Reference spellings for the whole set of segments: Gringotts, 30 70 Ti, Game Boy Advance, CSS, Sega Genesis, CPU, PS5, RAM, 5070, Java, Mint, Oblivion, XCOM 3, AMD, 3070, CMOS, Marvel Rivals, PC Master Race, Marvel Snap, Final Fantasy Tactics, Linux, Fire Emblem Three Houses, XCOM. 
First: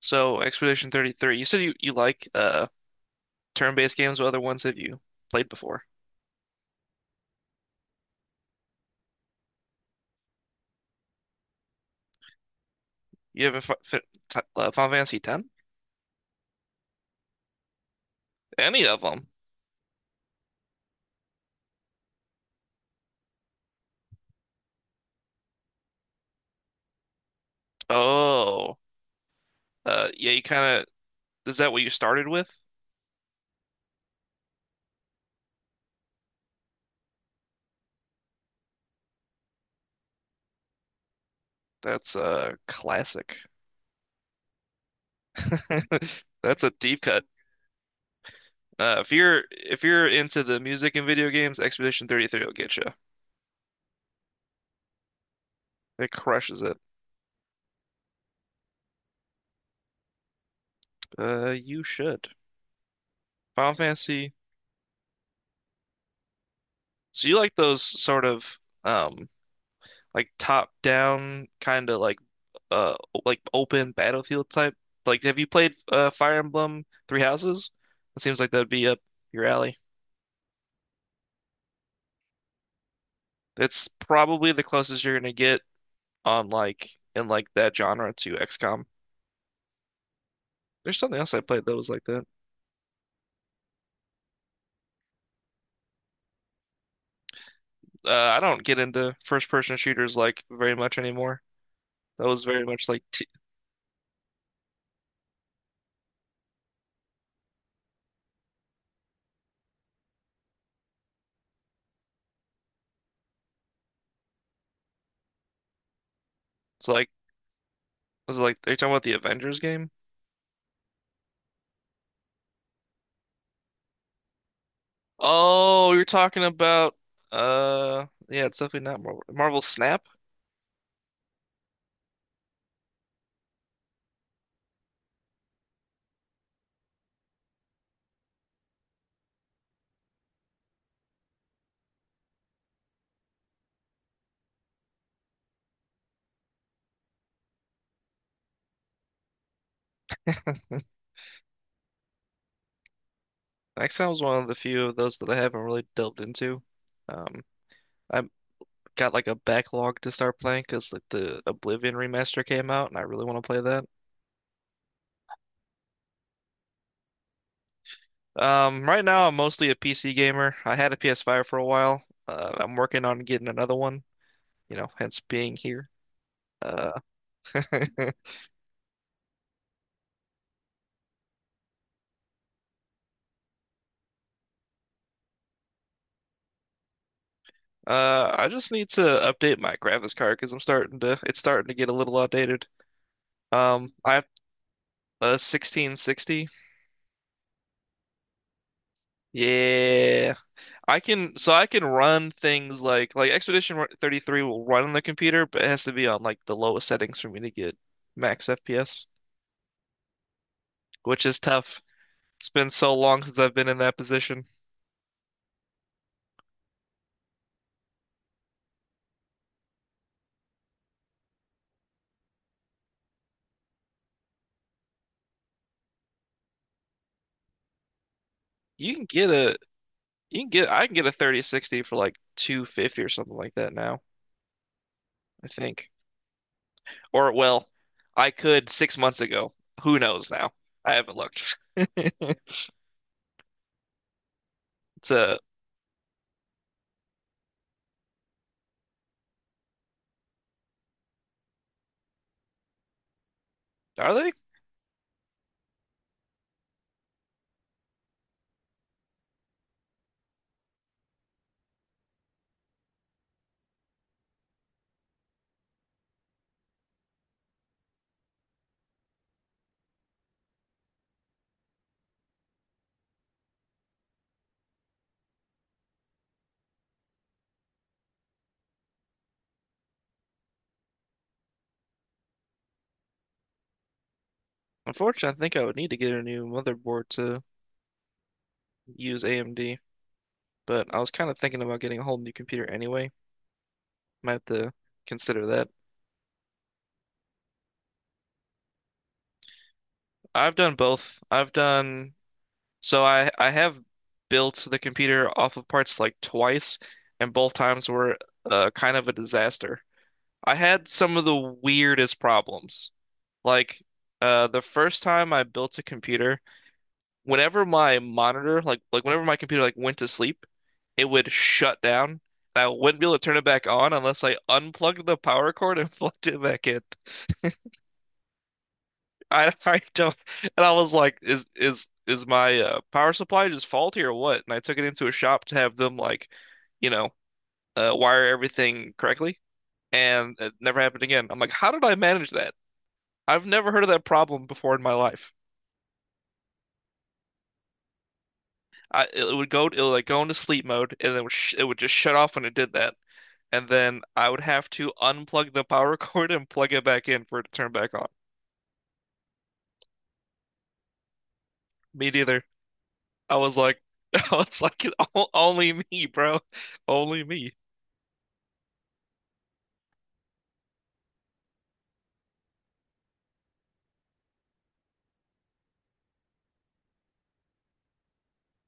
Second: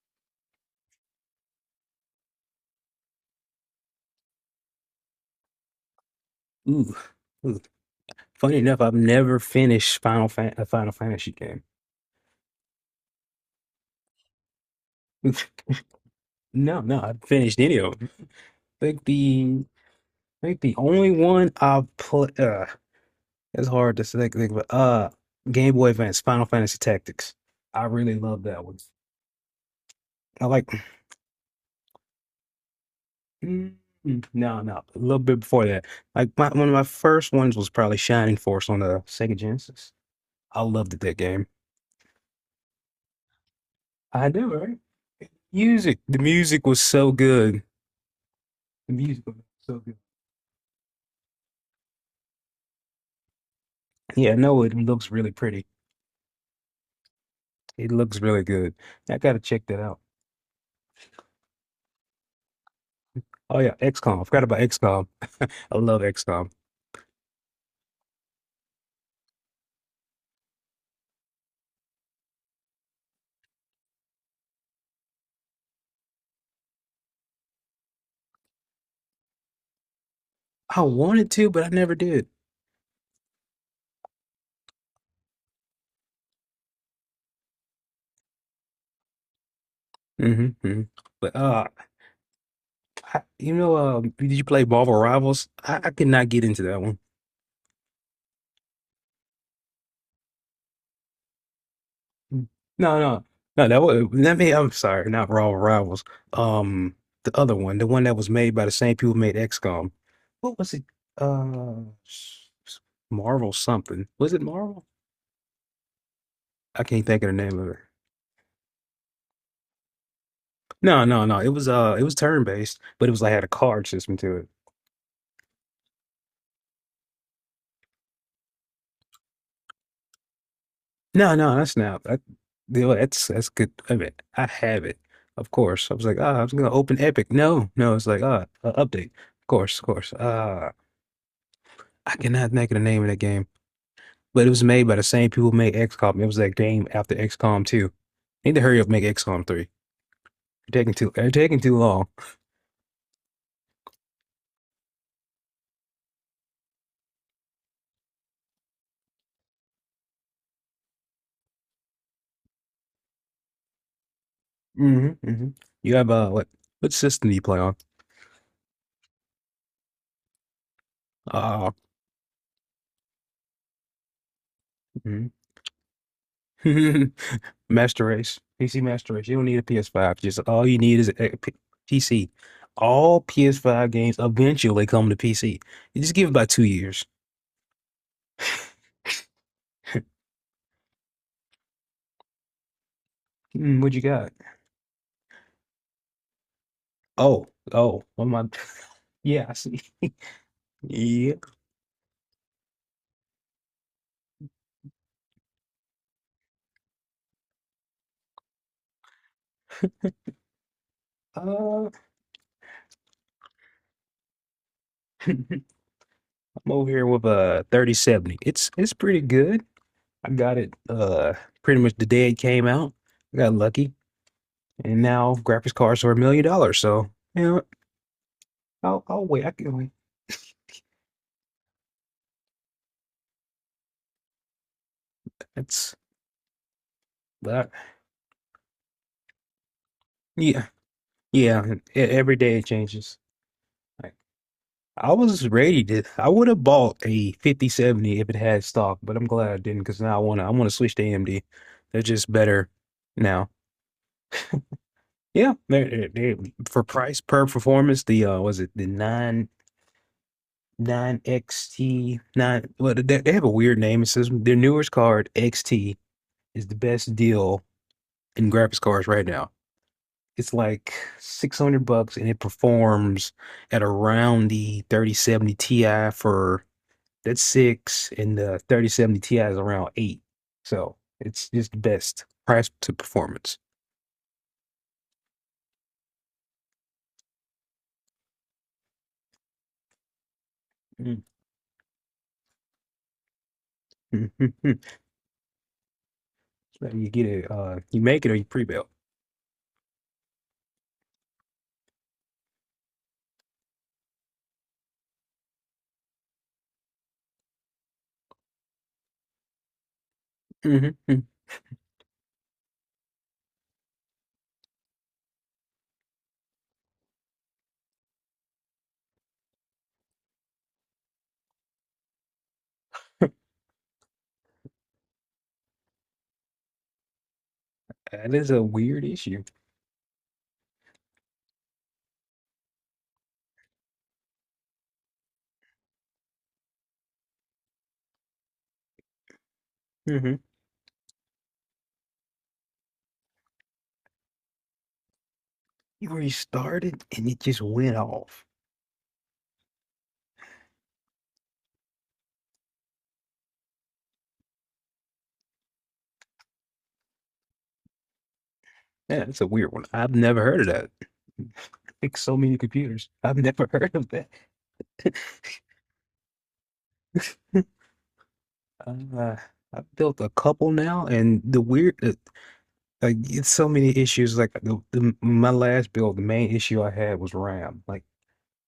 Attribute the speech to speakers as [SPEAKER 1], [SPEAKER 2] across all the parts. [SPEAKER 1] So Expedition 33, you said you like turn-based games. What other ones have you played before?
[SPEAKER 2] Ooh, ooh, funny enough, I've never finished a Final Fantasy game.
[SPEAKER 1] You haven't fi fi t Final Fantasy 10?
[SPEAKER 2] No, no, I've finished any of them. I
[SPEAKER 1] Any of
[SPEAKER 2] think
[SPEAKER 1] them?
[SPEAKER 2] the I think the only one I've put it's hard to think but Game Boy Advance Final Fantasy Tactics. I really love that
[SPEAKER 1] Oh,
[SPEAKER 2] one.
[SPEAKER 1] yeah. You
[SPEAKER 2] I like
[SPEAKER 1] kind of is that what you started with?
[SPEAKER 2] Mm, no, no, a little bit before that. Like one of my first ones was probably Shining Force on the Sega Genesis. I loved that game.
[SPEAKER 1] That's a classic.
[SPEAKER 2] I do, right? The
[SPEAKER 1] That's
[SPEAKER 2] music
[SPEAKER 1] a
[SPEAKER 2] was
[SPEAKER 1] deep
[SPEAKER 2] so
[SPEAKER 1] cut.
[SPEAKER 2] good. The
[SPEAKER 1] If
[SPEAKER 2] music was
[SPEAKER 1] you're
[SPEAKER 2] so
[SPEAKER 1] if
[SPEAKER 2] good.
[SPEAKER 1] you're into the music and video games, Expedition 33 will get you.
[SPEAKER 2] Yeah, no, it looks really pretty.
[SPEAKER 1] It crushes it.
[SPEAKER 2] It looks really good. I gotta check that out.
[SPEAKER 1] You should.
[SPEAKER 2] Oh
[SPEAKER 1] Final
[SPEAKER 2] yeah, XCOM. I
[SPEAKER 1] Fantasy.
[SPEAKER 2] forgot about XCOM. I love XCOM.
[SPEAKER 1] So you like those sort of um like top down kind of uh like open battlefield type? Like, have you played Fire Emblem Three Houses? It seems like that'd be up your alley.
[SPEAKER 2] I wanted to, but I never did.
[SPEAKER 1] That's probably the closest you're gonna get on like that genre to XCOM.
[SPEAKER 2] Hmm.
[SPEAKER 1] There's something else
[SPEAKER 2] But
[SPEAKER 1] I played that was like that.
[SPEAKER 2] did you play Marvel Rivals? I could not get into that one.
[SPEAKER 1] I don't get into first person shooters like very much anymore. That was
[SPEAKER 2] No,
[SPEAKER 1] very much like
[SPEAKER 2] no,
[SPEAKER 1] t
[SPEAKER 2] no. That was that made. I'm sorry, not Raw Rivals. Um, the other one, the one that was made by the same people who made XCOM. What was it? Uh, s- s- Marvel something. Was it Marvel? I
[SPEAKER 1] It's
[SPEAKER 2] can't
[SPEAKER 1] like
[SPEAKER 2] think of the name of it.
[SPEAKER 1] was it like are you talking about the Avengers game?
[SPEAKER 2] No, no, no. It was turn based, but it was like had a card system to it.
[SPEAKER 1] Oh, you're talking about yeah, it's definitely not Marvel Snap.
[SPEAKER 2] No, no, that's not. That's good. I mean, I have it, of course. I was like, ah, I was gonna open Epic. No, no. It's like ah, update. Of course, of course. I cannot think of the name of that game. But it was made by the same people who made XCOM. It was that game after XCOM 2. Need to hurry up and make XCOM 3. You're taking too long.
[SPEAKER 1] Excel is one of the few of those that I haven't really delved into. Um, I've got like a backlog to start playing because like the Oblivion remaster came out, and I really want to play that.
[SPEAKER 2] Mm-hmm, mm-hmm. You have what system do you play on?
[SPEAKER 1] Right now I'm mostly a PC gamer. I had a PS5 for a
[SPEAKER 2] Uh
[SPEAKER 1] while. I'm working on getting another one. You know, hence
[SPEAKER 2] mhm.
[SPEAKER 1] being here. Uh,
[SPEAKER 2] Master
[SPEAKER 1] uh,
[SPEAKER 2] Race. PC Master Race. You don't need a PS5. Just all you need is a PC. All PS5 games eventually come to PC. You just give it about 2 years.
[SPEAKER 1] I just need to update my graphics card because I'm starting to it's starting to get a little outdated.
[SPEAKER 2] Mm, what you
[SPEAKER 1] I have
[SPEAKER 2] got?
[SPEAKER 1] a 1660.
[SPEAKER 2] Oh, oh, what am I? Yeah, I see.
[SPEAKER 1] Yeah. I can
[SPEAKER 2] Yeah.
[SPEAKER 1] so I can run things like Expedition 33 will run on the computer, but it has to be on like the lowest settings for me to get max FPS, which is tough.
[SPEAKER 2] Uh,
[SPEAKER 1] It's been so long since I've been in that position.
[SPEAKER 2] I'm over here with a 3070. It's pretty good. I got it pretty much the day it came out. I got lucky. And now graphics cards are $1 million. So you know,
[SPEAKER 1] You can
[SPEAKER 2] I'll
[SPEAKER 1] get
[SPEAKER 2] wait. I
[SPEAKER 1] a
[SPEAKER 2] can wait.
[SPEAKER 1] you can get I can get a 3060 for like 250 or something like that now, I think.
[SPEAKER 2] That's
[SPEAKER 1] Or well,
[SPEAKER 2] but
[SPEAKER 1] I could 6 months ago. Who knows now?
[SPEAKER 2] Yeah.
[SPEAKER 1] I haven't looked.
[SPEAKER 2] Yeah. Every day it changes. Like
[SPEAKER 1] It's
[SPEAKER 2] I
[SPEAKER 1] a,
[SPEAKER 2] was ready to I would have bought a 5070 if it had stock, but I'm glad I didn't because now I wanna switch to AMD. They're just better now.
[SPEAKER 1] are they?
[SPEAKER 2] Yeah, they for price per performance, the was it the nine XT nine. Well, they have a weird name. It says their newest card XT is the best deal in graphics cards right now. It's like 600 bucks, and it performs at around the 3070 Ti for that's six, and the 3070 Ti is around eight. So it's just the best price to performance.
[SPEAKER 1] Unfortunately, I think I would need to get a new motherboard to use AMD, but I was
[SPEAKER 2] Mm.
[SPEAKER 1] kind of thinking about getting a whole new computer anyway. Might have to consider that.
[SPEAKER 2] So you get it, you make it or you pre-build.
[SPEAKER 1] I've done both. I've done so I have built the computer off of parts like twice, and both times were kind of a disaster. I had some of
[SPEAKER 2] Mhm.
[SPEAKER 1] the weirdest problems. Like the first time I built a computer, whenever my monitor like whenever my computer like went to sleep, it would shut down, and I wouldn't be able to turn it back on unless I unplugged the power cord and plugged it back in.
[SPEAKER 2] That is a weird issue.
[SPEAKER 1] I I don't and I was like, is my power supply just faulty or what? And I took it into a shop to have them like, you know, wire everything correctly,
[SPEAKER 2] Mm-hmm.
[SPEAKER 1] and it never happened again. I'm like, how did I manage that? I've never heard of that problem before in my life.
[SPEAKER 2] You restarted and it just went off.
[SPEAKER 1] I it would go it would like go into sleep mode, and it would just shut off when it did that, and then I would have to unplug the power cord and plug it back in for it to turn back on.
[SPEAKER 2] Yeah, that's a weird one. I've never heard of that.
[SPEAKER 1] Me
[SPEAKER 2] Like so
[SPEAKER 1] neither.
[SPEAKER 2] many computers. I've
[SPEAKER 1] I was
[SPEAKER 2] never
[SPEAKER 1] like,
[SPEAKER 2] heard of that.
[SPEAKER 1] I was like, "O- "only me, bro, only me."
[SPEAKER 2] uh, I've built a couple now, and the like it's so many issues. Like the my last build, the main issue I had was RAM. Like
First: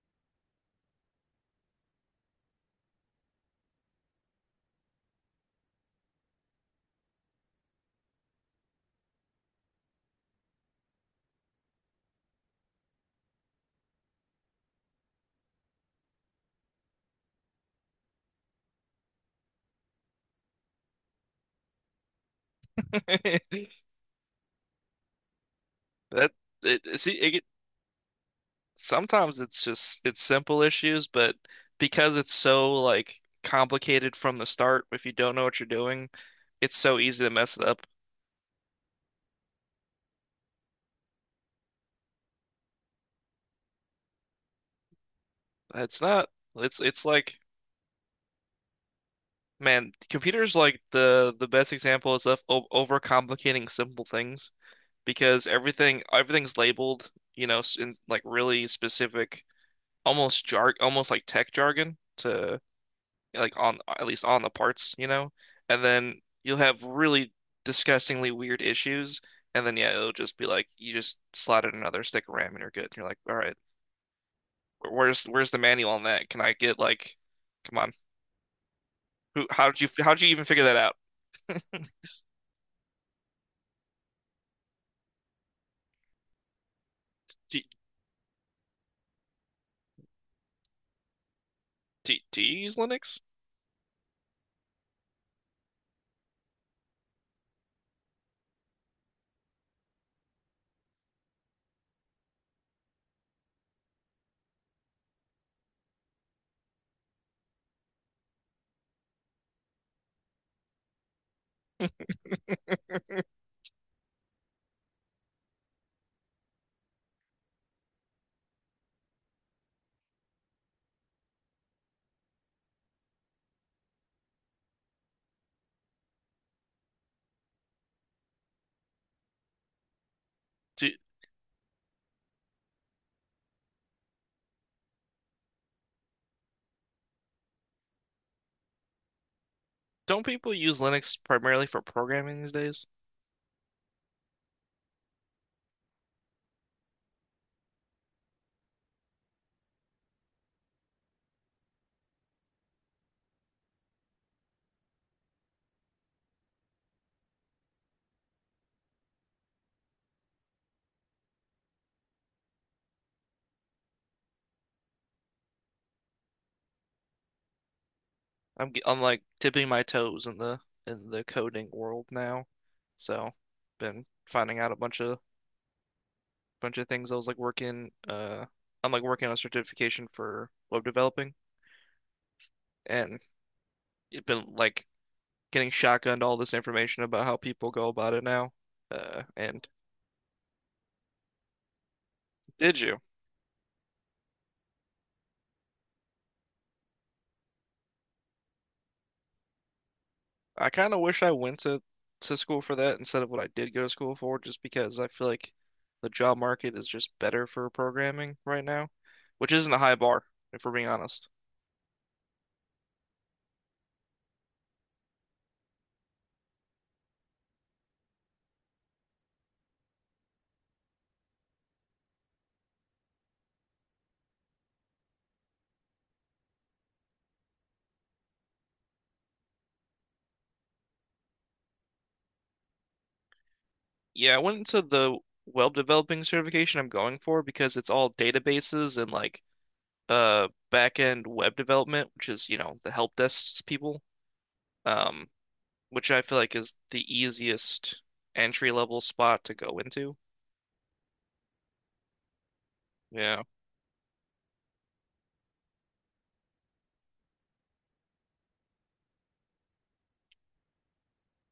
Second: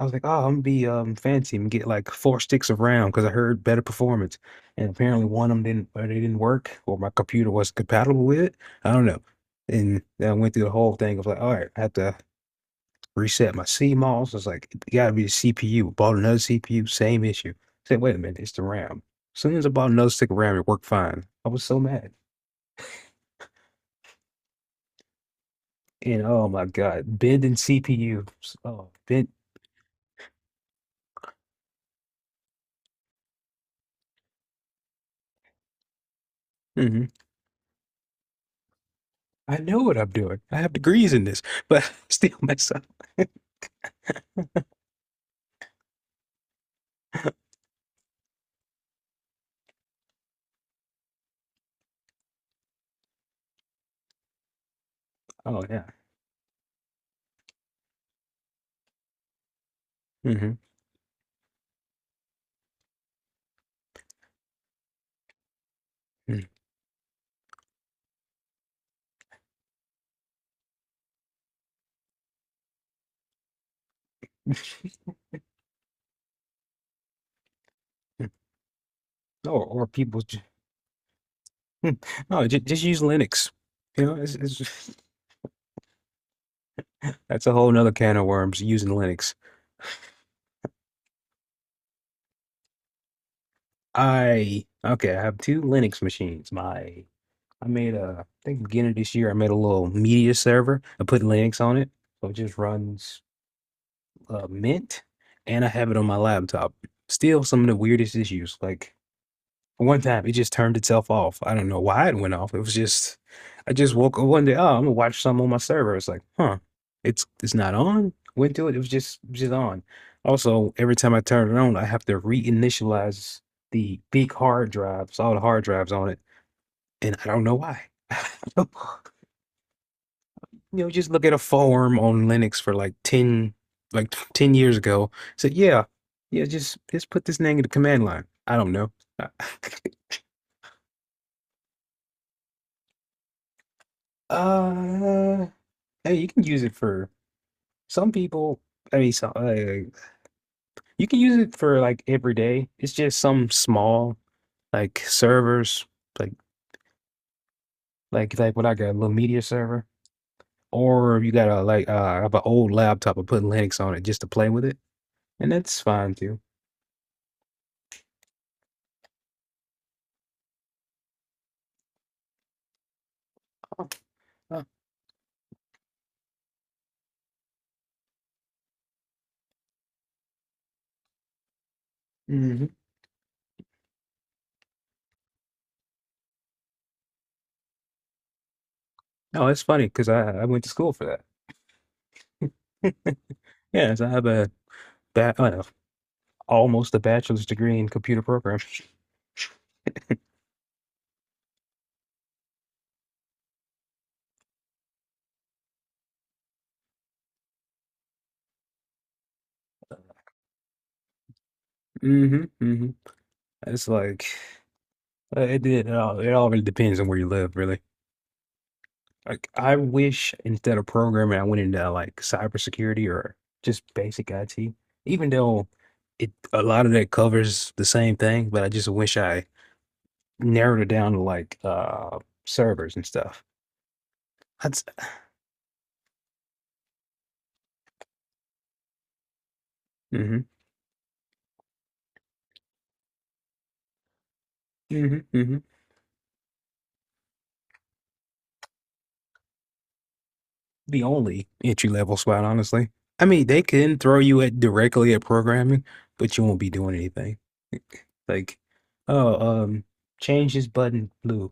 [SPEAKER 2] I was like, oh, I'm gonna be fancy and get like four sticks of RAM because I heard better performance. And apparently one of them didn't, or they didn't work, or my computer wasn't compatible with it. I don't know. And then I went through the whole thing of like, all right, I have to reset my CMOS. It's like, it gotta be the CPU. Bought another CPU, same issue. I said, wait a minute, it's the RAM. As soon as I bought another stick of RAM, it worked fine. I was so mad. And
[SPEAKER 1] That
[SPEAKER 2] oh my
[SPEAKER 1] it, see
[SPEAKER 2] God,
[SPEAKER 1] it,
[SPEAKER 2] bending CPU. Oh, bend.
[SPEAKER 1] Sometimes it's just it's simple issues, but because it's so like complicated from the start, if you don't know what you're doing, it's so
[SPEAKER 2] Hmm.
[SPEAKER 1] easy to mess it up.
[SPEAKER 2] I know what I'm doing. I have degrees in this, but I still mess up.
[SPEAKER 1] It's not it's it's like man, computers like the best example is of overcomplicating simple things, because
[SPEAKER 2] Oh, yeah.
[SPEAKER 1] everything's labeled, you know, in like really specific,
[SPEAKER 2] Hmm.
[SPEAKER 1] almost like tech jargon, to like on at least on the parts, you know? And then you'll have really disgustingly weird issues, and then yeah, it'll just be like you just slide in another stick of RAM and you're good. And you're like, all right, where's the manual on that? Can I get like, come on, who?
[SPEAKER 2] Or, or
[SPEAKER 1] How did
[SPEAKER 2] people,
[SPEAKER 1] you even figure that out?
[SPEAKER 2] hmm, no, just use Linux. You know, just, that's a
[SPEAKER 1] Do
[SPEAKER 2] whole nother can of worms using Linux.
[SPEAKER 1] do you use Linux?
[SPEAKER 2] I Okay, I have two Linux machines. My I made a, I think beginning of this year, I made a little media server. I put Linux on it, so it just runs Mint, and I have it on my laptop. Still, some of the weirdest issues. Like one time, it just turned itself off. I don't know why it went off. It was just, I just woke up one day. Oh, I'm gonna watch some on my server. It's like, huh, it's not on. Went to it. It was just on. Also, every time I turn it on, I have to reinitialize the big hard drives, all the hard drives on it, and I don't know why. You
[SPEAKER 1] Do
[SPEAKER 2] know, just look at a forum on Linux for like like 10 years ago. Said, yeah, yeah, just put this thing in the command line. I don't know.
[SPEAKER 1] Don't people use Linux primarily for programming these days?
[SPEAKER 2] uh, hey, you can use it for some people. I mean, you can use it for like every day. It's just some small like servers, like like what I got a little media server, or you got a like I have an old laptop and put Linux on it just to play with it, and that's fine too.
[SPEAKER 1] I'm like tipping my toes in the coding world now, so
[SPEAKER 2] Oh,
[SPEAKER 1] been finding
[SPEAKER 2] oh,
[SPEAKER 1] out a bunch of things. I'm like working on a certification for web developing,
[SPEAKER 2] mm.
[SPEAKER 1] and it's been like getting shotgunned all this information about how people go about it now. Uh,
[SPEAKER 2] No, it's
[SPEAKER 1] and
[SPEAKER 2] funny because I went to school for that.
[SPEAKER 1] did you?
[SPEAKER 2] Yes, I have a I have almost a bachelor's degree in computer programming.
[SPEAKER 1] I kind of wish I went to school for that instead of what I did go to school for, just because I feel like the job market is just better for programming right now, which isn't a high bar, if we're being honest.
[SPEAKER 2] hmm hmm It's like it all really depends on where you live, really. Like I wish instead of programming, I went into like cybersecurity or just basic IT. Even though it a lot of that covers the same thing, but I just wish I narrowed it down to like servers and stuff.
[SPEAKER 1] Yeah, I went into
[SPEAKER 2] That's
[SPEAKER 1] the web developing certification I'm going for because it's all databases and like
[SPEAKER 2] hmm
[SPEAKER 1] back end web development, which is, you know, the help desk people,
[SPEAKER 2] hmm
[SPEAKER 1] um,
[SPEAKER 2] hmm
[SPEAKER 1] which I feel like is the easiest entry level spot to go into.
[SPEAKER 2] the only entry level spot, honestly. I
[SPEAKER 1] Yeah.
[SPEAKER 2] mean, they can throw you at directly at programming, but you won't be doing anything. Like, oh, um, change this button blue.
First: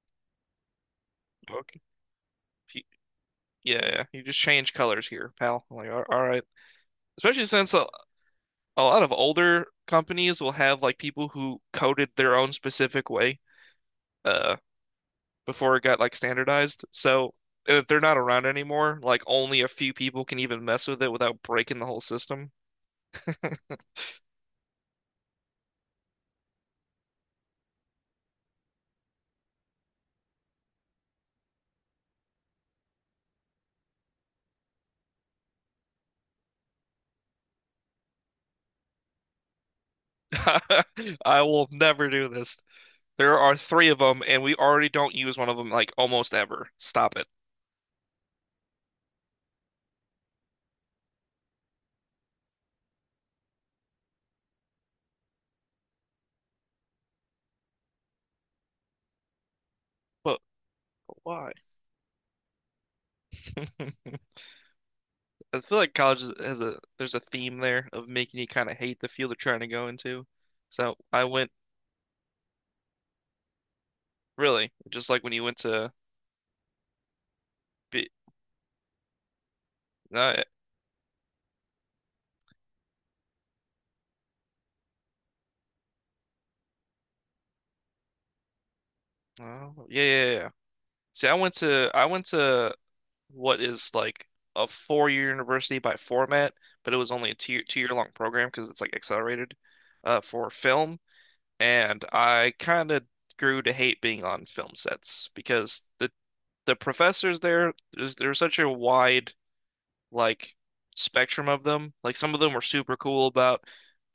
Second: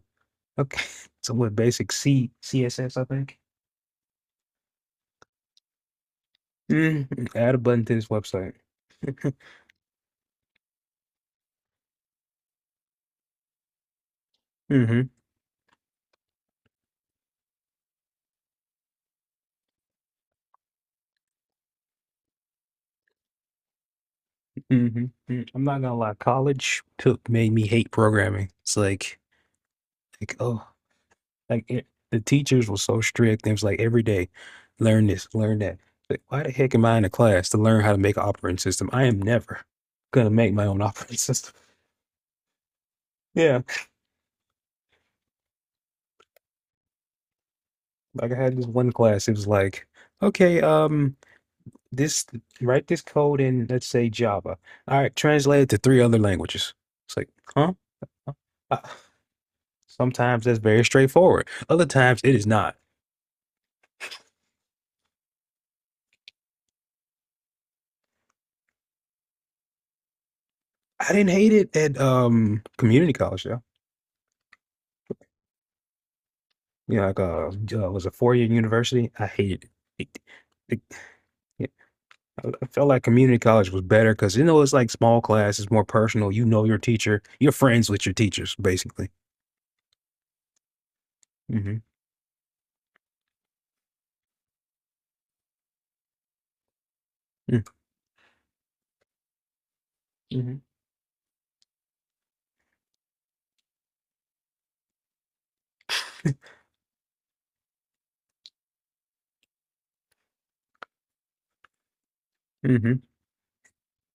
[SPEAKER 2] Okay, so what?
[SPEAKER 1] Okay.
[SPEAKER 2] Basic C
[SPEAKER 1] If you-
[SPEAKER 2] CSS, I think.
[SPEAKER 1] yeah, yeah. You just change colors here, pal. I'm like, all right.
[SPEAKER 2] Mm,
[SPEAKER 1] Especially
[SPEAKER 2] add a
[SPEAKER 1] since
[SPEAKER 2] button to this website.
[SPEAKER 1] a lot of older companies will have like people who coded their own specific way, uh,
[SPEAKER 2] hmm
[SPEAKER 1] before it got like standardized. So if they're not around anymore, like only a few people can even mess with it without breaking the whole system.
[SPEAKER 2] hmm I'm not gonna lie. College took made me hate programming. It's like, like oh, the teachers were so strict. It was like every day, learn this, learn that. Like, why the heck am I in a class to learn how to make an operating system? I am never gonna make my own operating
[SPEAKER 1] I
[SPEAKER 2] system.
[SPEAKER 1] will never do this. There are
[SPEAKER 2] Yeah,
[SPEAKER 1] three of them, and we already don't use one of them like almost ever. Stop it.
[SPEAKER 2] like I had this one class. It was like, okay, this write this code in, let's say Java. All right, translate it to three other languages. It's like, huh? Uh,
[SPEAKER 1] But
[SPEAKER 2] sometimes that's very straightforward.
[SPEAKER 1] why?
[SPEAKER 2] Other times it is not.
[SPEAKER 1] I feel like college has a there's a theme there of making you kind of hate the field you're trying to go into. So
[SPEAKER 2] I
[SPEAKER 1] I
[SPEAKER 2] didn't
[SPEAKER 1] went
[SPEAKER 2] hate it at community college.
[SPEAKER 1] really just like when you went to
[SPEAKER 2] You know, like was
[SPEAKER 1] be
[SPEAKER 2] a 4-year university. I hated it. It-
[SPEAKER 1] uh,
[SPEAKER 2] it- I felt like community college was better because you know it's like small class, it's more personal. You know your teacher, you're friends with your teachers, basically.
[SPEAKER 1] oh, yeah, yeah. See,
[SPEAKER 2] hmm
[SPEAKER 1] I went to what is like a four-year university by format, but it was only a two-year long program because it's like accelerated for
[SPEAKER 2] Mm-hmm.
[SPEAKER 1] film. And I kind of grew to hate being on film sets because the professors there, there's such a wide like spectrum of them. Like some of them were
[SPEAKER 2] Mm-hmm.
[SPEAKER 1] super cool about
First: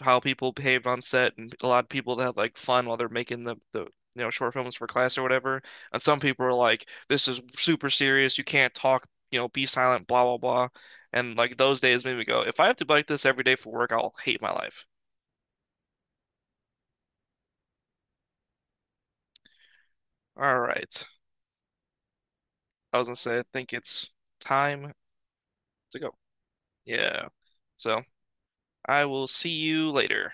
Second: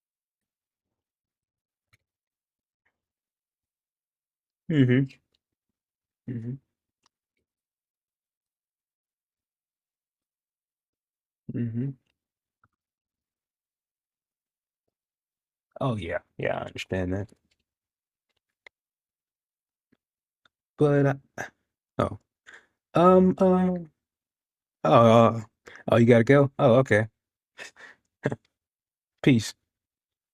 [SPEAKER 1] how people behaved on set, and a lot of people that had like fun while they're making the you know short films for
[SPEAKER 2] Mm-hmm.
[SPEAKER 1] class or whatever. And some people were
[SPEAKER 2] hmm
[SPEAKER 1] like, "This is super serious. You can't talk. You know, be silent. Blah blah blah." And like those
[SPEAKER 2] hmm
[SPEAKER 1] days made me go, "If I have to be like this every day for work, I'll hate my life."
[SPEAKER 2] Oh yeah, yeah, I understand that.
[SPEAKER 1] All right.
[SPEAKER 2] But oh,
[SPEAKER 1] I was gonna
[SPEAKER 2] um,
[SPEAKER 1] say, I think
[SPEAKER 2] um,
[SPEAKER 1] it's
[SPEAKER 2] oh,
[SPEAKER 1] time
[SPEAKER 2] oh,
[SPEAKER 1] to
[SPEAKER 2] you
[SPEAKER 1] go.
[SPEAKER 2] gotta go. Oh, okay.
[SPEAKER 1] Yeah. So I will see
[SPEAKER 2] Peace.
[SPEAKER 1] you later.